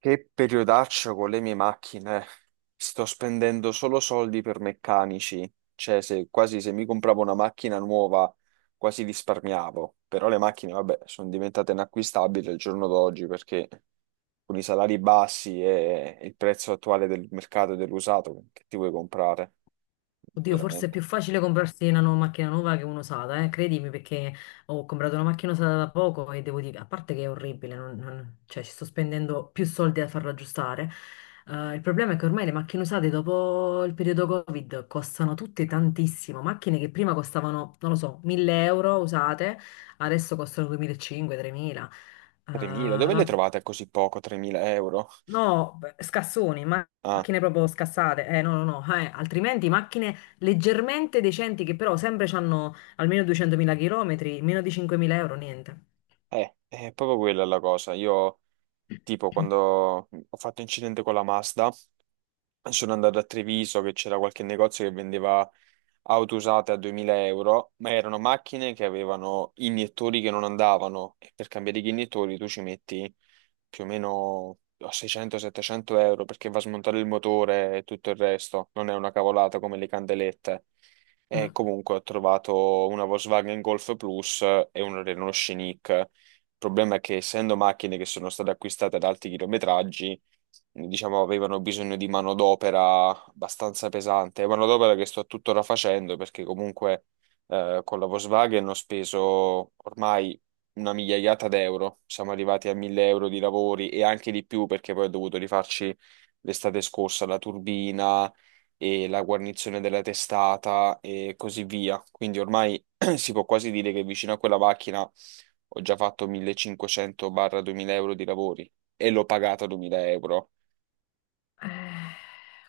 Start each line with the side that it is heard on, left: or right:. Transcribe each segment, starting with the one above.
right: Che periodaccio con le mie macchine. Sto spendendo solo soldi per meccanici. Cioè, se, quasi se mi compravo una macchina nuova, quasi risparmiavo. Però le macchine, vabbè, sono diventate inacquistabili al giorno d'oggi perché con i salari bassi e il prezzo attuale del mercato dell'usato, che ti vuoi comprare?
left: Oddio, forse è
right: Veramente.
left: più facile comprarsi una nuova macchina nuova che un'usata, eh? Credimi, perché ho comprato una macchina usata da poco e devo dire, a parte che è orribile, ci sto spendendo più soldi a farla aggiustare. Il problema è che ormai le macchine usate dopo il periodo Covid costano tutte tantissimo. Macchine che prima costavano, non lo so, 1000 euro usate, adesso costano 2500-3000.
right: 3.000, dove le trovate a così poco? 3.000 euro?
left: No, beh, scassoni,
right: Ah,
left: macchine proprio scassate. No, no, no, altrimenti macchine leggermente decenti che però sempre hanno almeno 200.000 km, meno di 5.000 euro, niente.
right: è proprio quella la cosa. Io, tipo, quando ho fatto incidente con la Mazda. Sono andato a Treviso che c'era qualche negozio che vendeva auto usate a 2000 euro, ma erano macchine che avevano iniettori che non andavano e per cambiare gli iniettori tu ci metti più o meno a 600-700 euro perché va a smontare il motore e tutto il resto, non è una cavolata come le candelette. E
left: Mm.
right: comunque ho trovato una Volkswagen Golf Plus e un Renault Scenic. Il problema è che essendo macchine che sono state acquistate ad alti chilometraggi, diciamo, avevano bisogno di manodopera abbastanza pesante, manodopera che sto tuttora facendo perché comunque con la Volkswagen ho speso ormai una migliaiata d'euro. Siamo arrivati a 1000 euro di lavori e anche di più perché poi ho dovuto rifarci l'estate scorsa la turbina e la guarnizione della testata e così via. Quindi ormai si può quasi dire che vicino a quella macchina ho già fatto 1500-2000 euro di lavori e l'ho pagata 2000 euro.
left: Eh,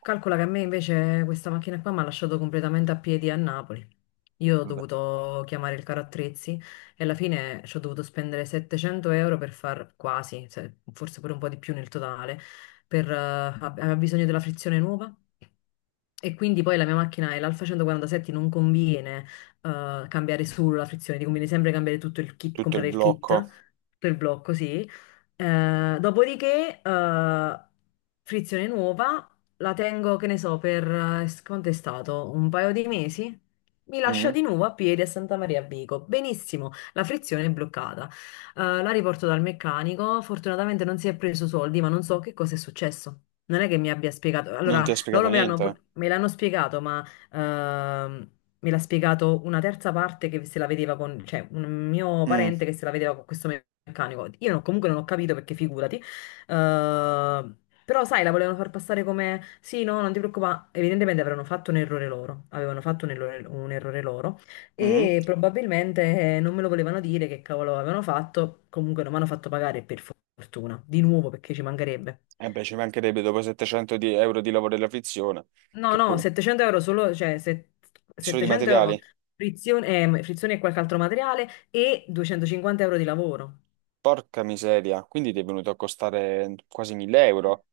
left: calcola che a me invece questa macchina qua mi ha lasciato completamente a piedi a Napoli. Io ho
right: Vabbè.
left: dovuto chiamare il caro attrezzi e alla fine ci ho dovuto spendere 700 euro per far quasi, forse pure un po' di più nel totale, per, aveva bisogno della frizione nuova. E quindi poi la mia macchina è l'Alfa 147, non conviene cambiare solo la frizione, ti conviene sempre cambiare tutto il kit,
right: Tutto il
left: comprare il
right: blocco.
left: kit per blocco, sì. Dopodiché, frizione nuova, la tengo, che ne so, per quanto è stato? Un paio di mesi? Mi lascia
right: Mm?
left: di nuovo a piedi a Santa Maria a Vico. Benissimo, la frizione è bloccata. La riporto dal meccanico. Fortunatamente non si è preso soldi, ma non so che cosa è successo. Non è che mi abbia spiegato.
right: Non ti
left: Allora,
right: ha spiegato
left: loro
right: niente?
left: me l'hanno spiegato, ma ehm, me l'ha spiegato una terza parte che se la vedeva con, cioè un mio
right: Mm,
left: parente che se la vedeva con questo meccanico. Io non- comunque non ho capito perché figurati. Eh, però sai, la volevano far passare come sì, no, non ti preoccupare. Evidentemente avevano fatto un errore loro, avevano fatto un errore loro
right: mm.
left: e probabilmente non me lo volevano dire che cavolo avevano fatto. Comunque non mi hanno fatto pagare per fortuna, di nuovo perché ci mancherebbe.
right: E beh, ci mancherebbe dopo 700 euro di lavoro della frizione,
left: No,
right: che
left: no,
right: poi
left: 700 euro solo,
right: solo di
left: 700 euro
right: materiali.
left: frizione, frizione e qualche altro materiale e 250 euro di lavoro.
right: Porca miseria, quindi ti è venuto a costare quasi 1000
left: Eh,
right: euro?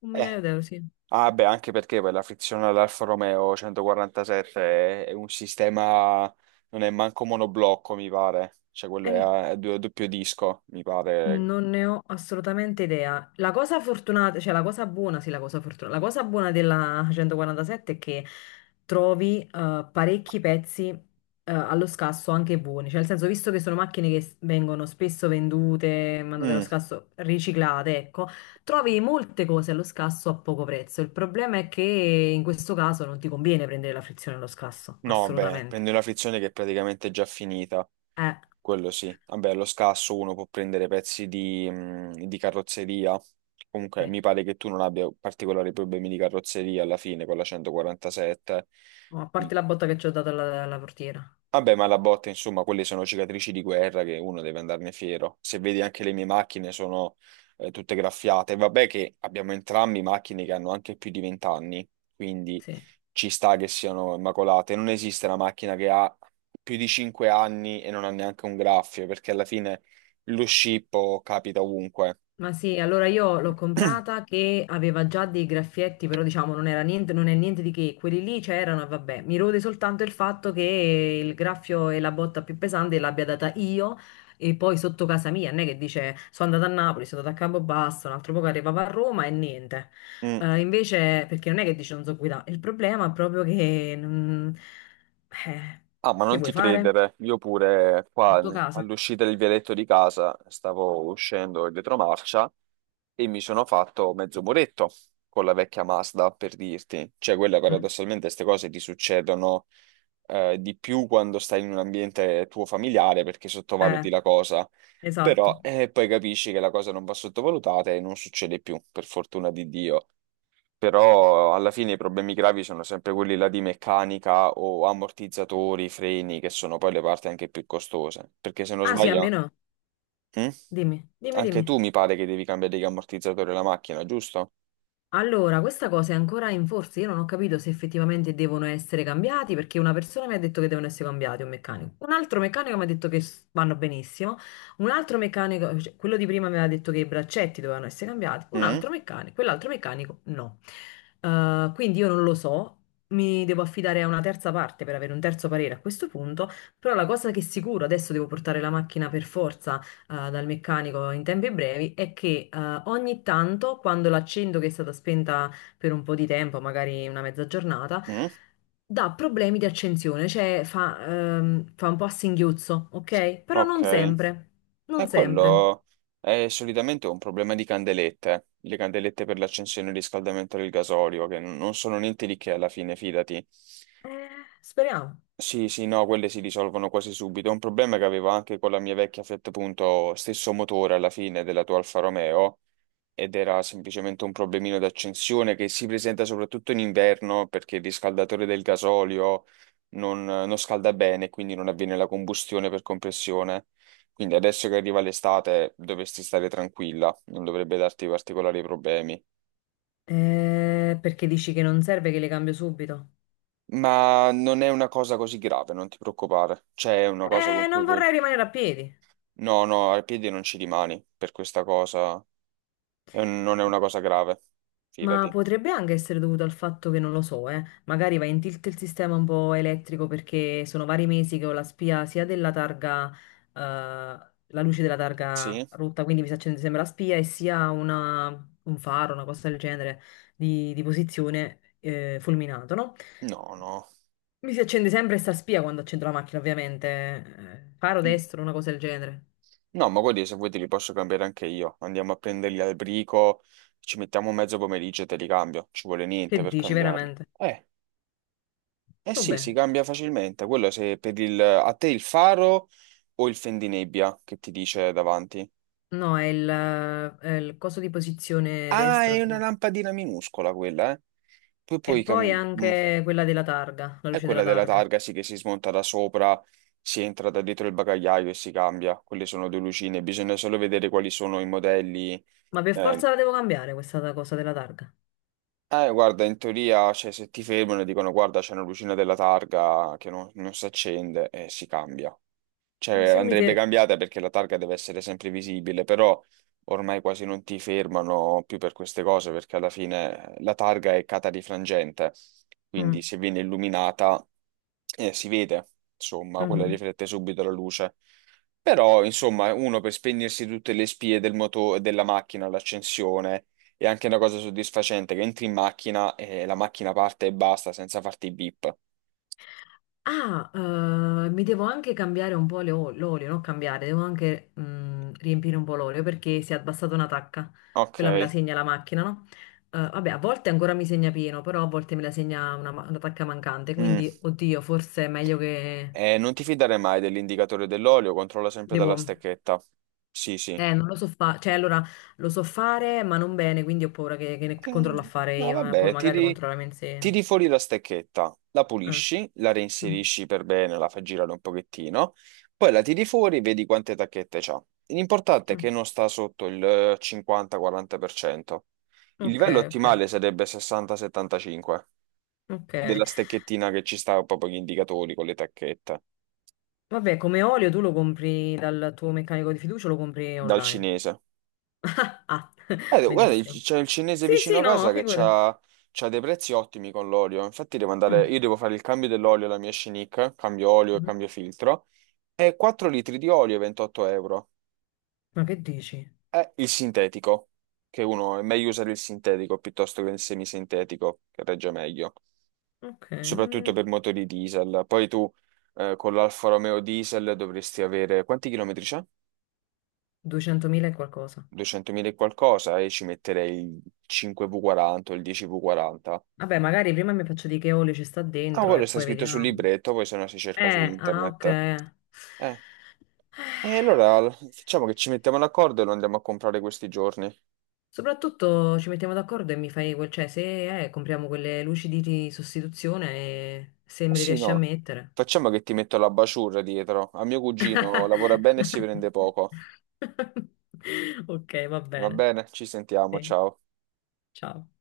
left: Un migliaio
right: Eh,
left: di euro, sì.
right: ah beh, anche perché poi la frizione all'Alfa Romeo 147 è un sistema, non è manco monoblocco, mi pare, cioè quello è
left: Eh,
right: a doppio disco, mi pare.
left: Non ne ho assolutamente idea. La cosa fortunata, cioè la cosa buona, sì, la cosa fortunata, la cosa buona della 147 è che trovi parecchi pezzi allo scasso anche buoni, cioè nel senso, visto che sono macchine che vengono spesso vendute, mandate allo
right: Mm,
left: scasso, riciclate, ecco, trovi molte cose allo scasso a poco prezzo. Il problema è che in questo caso non ti conviene prendere la frizione allo scasso,
right: no, beh,
left: assolutamente.
right: prende una frizione che è praticamente già finita,
left: Eh,
right: quello sì. Vabbè, allo scasso uno può prendere pezzi di carrozzeria. Comunque,
left: sì.
right: mi pare che tu non abbia particolari problemi di carrozzeria alla fine con la 147.
left: Oh, a parte la botta che ci ho dato alla portiera,
right: Vabbè, ma la botta, insomma, quelle sono cicatrici di guerra che uno deve andarne fiero. Se vedi anche le mie macchine sono tutte graffiate. Vabbè che abbiamo entrambi macchine che hanno anche più di 20 anni, quindi
left: sì.
right: ci sta che siano immacolate. Non esiste una macchina che ha più di 5 anni e non ha neanche un graffio, perché alla fine lo scippo capita ovunque.
left: Ma sì, allora io l'ho comprata che aveva già dei graffietti, però diciamo non era niente, non è niente di che, quelli lì c'erano e vabbè, mi rode soltanto il fatto che il graffio e la botta più pesante l'abbia data io e poi sotto casa mia, non è che dice sono andata a Napoli, sono andata a Campobasso, un altro poco arrivava a Roma e niente.
right: Mm.
left: Invece, perché non è che dice non so guidare, il problema è proprio che... eh,
right: Ah, ma
left: che
right: non ti
left: vuoi fare?
right: credere, io pure
left: Il
right: qua
left: tuo casa?
right: all'uscita del vialetto di casa stavo uscendo in retromarcia e mi sono fatto mezzo muretto con la vecchia Mazda, per dirti. Cioè, quella
left: Mm.
right: paradossalmente queste cose ti succedono di più quando stai in un ambiente tuo familiare perché
left: Eh,
right: sottovaluti la cosa,
left: esatto.
right: però poi capisci che la cosa non va sottovalutata e non succede più, per fortuna di Dio. Però alla fine i problemi gravi sono sempre quelli là di meccanica o ammortizzatori, freni, che sono poi le parti anche più costose. Perché se non
left: Ah sì, a me
right: sbaglio.
left: no,
right: Mm?
left: dimmi, dimmi,
right: Anche
left: dimmi.
right: tu mi pare che devi cambiare gli ammortizzatori alla macchina, giusto?
left: Allora, questa cosa è ancora in forza. Io non ho capito se effettivamente devono essere cambiati, perché una persona mi ha detto che devono essere cambiati, un meccanico. Un altro meccanico mi ha detto che vanno benissimo. Un altro meccanico, cioè, quello di prima mi aveva detto che i braccetti dovevano essere cambiati. Un
right: Mm?
left: altro meccanico, quell'altro meccanico no. Quindi io non lo so. Mi devo affidare a una terza parte per avere un terzo parere a questo punto, però la cosa che è sicuro, adesso devo portare la macchina per forza dal meccanico in tempi brevi è che ogni tanto quando l'accendo che è stata spenta per un po' di tempo, magari una mezza giornata,
right: Mm?
left: dà problemi di accensione, cioè fa, fa un po' a singhiozzo, ok? Però
right: Ok,
left: non sempre, non
right: e
left: sempre.
right: quello è solitamente un problema di candelette, le candelette per l'accensione e il riscaldamento del gasolio, che non sono niente di che alla fine, fidati.
left: Eh, speriamo.
right: Sì, sì, no, quelle si risolvono quasi subito. Un problema che avevo anche con la mia vecchia Fiat Punto, stesso motore alla fine della tua Alfa Romeo, ed era semplicemente un problemino d'accensione che si presenta soprattutto in inverno perché il riscaldatore del gasolio non scalda bene, quindi non avviene la combustione per compressione. Quindi adesso che arriva l'estate dovresti stare tranquilla, non dovrebbe darti particolari problemi.
left: Perché dici che non serve che le cambio subito?
right: Ma non è una cosa così grave, non ti preoccupare. C'è una cosa con cui
left: Non
right: puoi.
left: vorrei rimanere a piedi.
right: No, no, ai piedi non ci rimani per questa cosa. È non è una cosa grave,
left: Ma
right: fidati.
left: potrebbe anche essere dovuto al fatto che non lo so, magari va in tilt il sistema un po' elettrico perché sono vari mesi che ho la spia sia della targa, la luce della targa
right: Sì?
left: rotta, quindi mi sta accendendo sempre la spia e sia un faro, una cosa del genere di posizione fulminato, no?
right: No, no.
left: Mi si accende sempre sta spia quando accendo la macchina, ovviamente. Faro
right: Mm.
left: destro, una cosa del genere.
right: No, ma guardi, se vuoi te li posso cambiare anche io. Andiamo a prenderli al brico, ci mettiamo mezzo pomeriggio e te li cambio. Ci vuole niente
left: Che
right: per
left: dici,
right: cambiarli.
left: veramente?
right: Eh sì, si
left: Vabbè.
right: cambia facilmente. Quello se per il, a te il faro o il fendinebbia che ti dice davanti.
left: No, è è il coso di posizione
right: Ah,
left: destro,
right: è una
left: sì.
right: lampadina minuscola quella, eh. Poi
left: E
right: puoi
left: poi
right: cambiare.
left: anche quella della targa, la
right: È
left: luce della
right: quella della
left: targa.
right: targa, sì, che si smonta da sopra, si entra da dietro il bagagliaio e si cambia. Quelle sono due lucine, bisogna solo vedere quali sono i modelli.
left: Ma per
right: Eh,
left: forza la devo cambiare questa cosa della targa.
right: eh, guarda, in teoria, cioè, se ti fermano e dicono guarda, c'è una lucina della targa che non si accende e si cambia. Cioè,
left: Se mi
right: andrebbe
left: fer-
right: cambiata perché la targa deve essere sempre visibile, però ormai quasi non ti fermano più per queste cose perché alla fine la targa è catarifrangente, quindi
left: Mm,
right: se viene illuminata si vede, insomma, quella
left: mhm.
right: riflette subito la luce. Però, insomma, uno per spegnersi tutte le spie del della macchina all'accensione è anche una cosa soddisfacente che entri in macchina e la macchina parte e basta senza farti i beep.
left: Mi devo anche cambiare un po' l'olio, non cambiare, devo anche riempire un po' l'olio perché si è abbassata una tacca. Quella me la
right: Ok.
left: segna la macchina, no? Vabbè, a volte ancora mi segna pieno, però a volte me la segna una, una tacca mancante.
right: Mm.
left: Quindi, oddio, forse è meglio che
right: Non ti fidare mai dell'indicatore dell'olio, controlla sempre dalla
left: devo.
right: stecchetta. Sì, sì.
left: Non lo so fare, cioè allora lo so fare, ma non bene, quindi ho paura che ne
right: Eh,
left: controllo a fare
right: no,
left: io, eh. Poi
right: vabbè,
left: magari lo
right: tiri,
left: controlliamo insieme.
right: tiri fuori la stecchetta, la
left: Eh.
right: pulisci, la
left: Mm,
right: reinserisci per bene, la fai girare un pochettino, poi la tiri fuori, vedi quante tacchette c'ha. L'importante è
left: mm.
right: che non sta sotto il 50-40%. Il
left: Ok,
right: livello
left: ok,
right: ottimale sarebbe 60-75
left: ok.
right: della stecchettina che ci sta proprio gli indicatori con le tacchette.
left: Vabbè, come olio tu lo compri dal tuo meccanico di fiducia o lo compri
right: Dal
left: online?
right: cinese.
left: Ah,
right: Guarda,
left: benissimo.
right: c'è il cinese
left: Sì,
right: vicino
left: sì,
right: a
left: no,
right: casa che
left: figurati.
right: c'ha dei prezzi ottimi con l'olio. Infatti devo andare,
left: Mm,
right: io devo fare il cambio dell'olio alla mia Shenick, cambio olio e
left: mhm.
right: cambio filtro, e 4 litri di olio 28 euro.
left: Ma che dici?
right: È il sintetico, che uno è meglio usare il sintetico piuttosto che il semisintetico, che regge meglio,
left: Ok,
right: soprattutto
left: non-
right: per motori diesel. Poi tu con l'Alfa Romeo diesel dovresti avere, quanti chilometri c'è?
left: 200.000 e qualcosa.
right: 200.000 e qualcosa, e ci metterei il 5V40 o il 10V40.
left: Vabbè, magari prima mi faccio di che olio ci sta
right: Ah,
left: dentro e
right: quello sta
left: poi
right: scritto sul
left: vediamo.
right: libretto, poi se no si cerca su
left: Ah,
right: internet.
left: ok.
right: Eh, e allora facciamo che ci mettiamo d'accordo e lo andiamo a comprare questi giorni. Eh
left: Soprattutto ci mettiamo d'accordo e mi fai quel, cioè se compriamo quelle luci di sostituzione e se me le
right: sì,
left: riesci a
right: no.
left: mettere.
right: Facciamo che ti metto la basciura dietro. A mio cugino lavora bene e si prende poco.
left: Ok, va
right: Va
left: bene.
right: bene? Ci sentiamo,
left: Sì,
right: ciao.
left: ciao.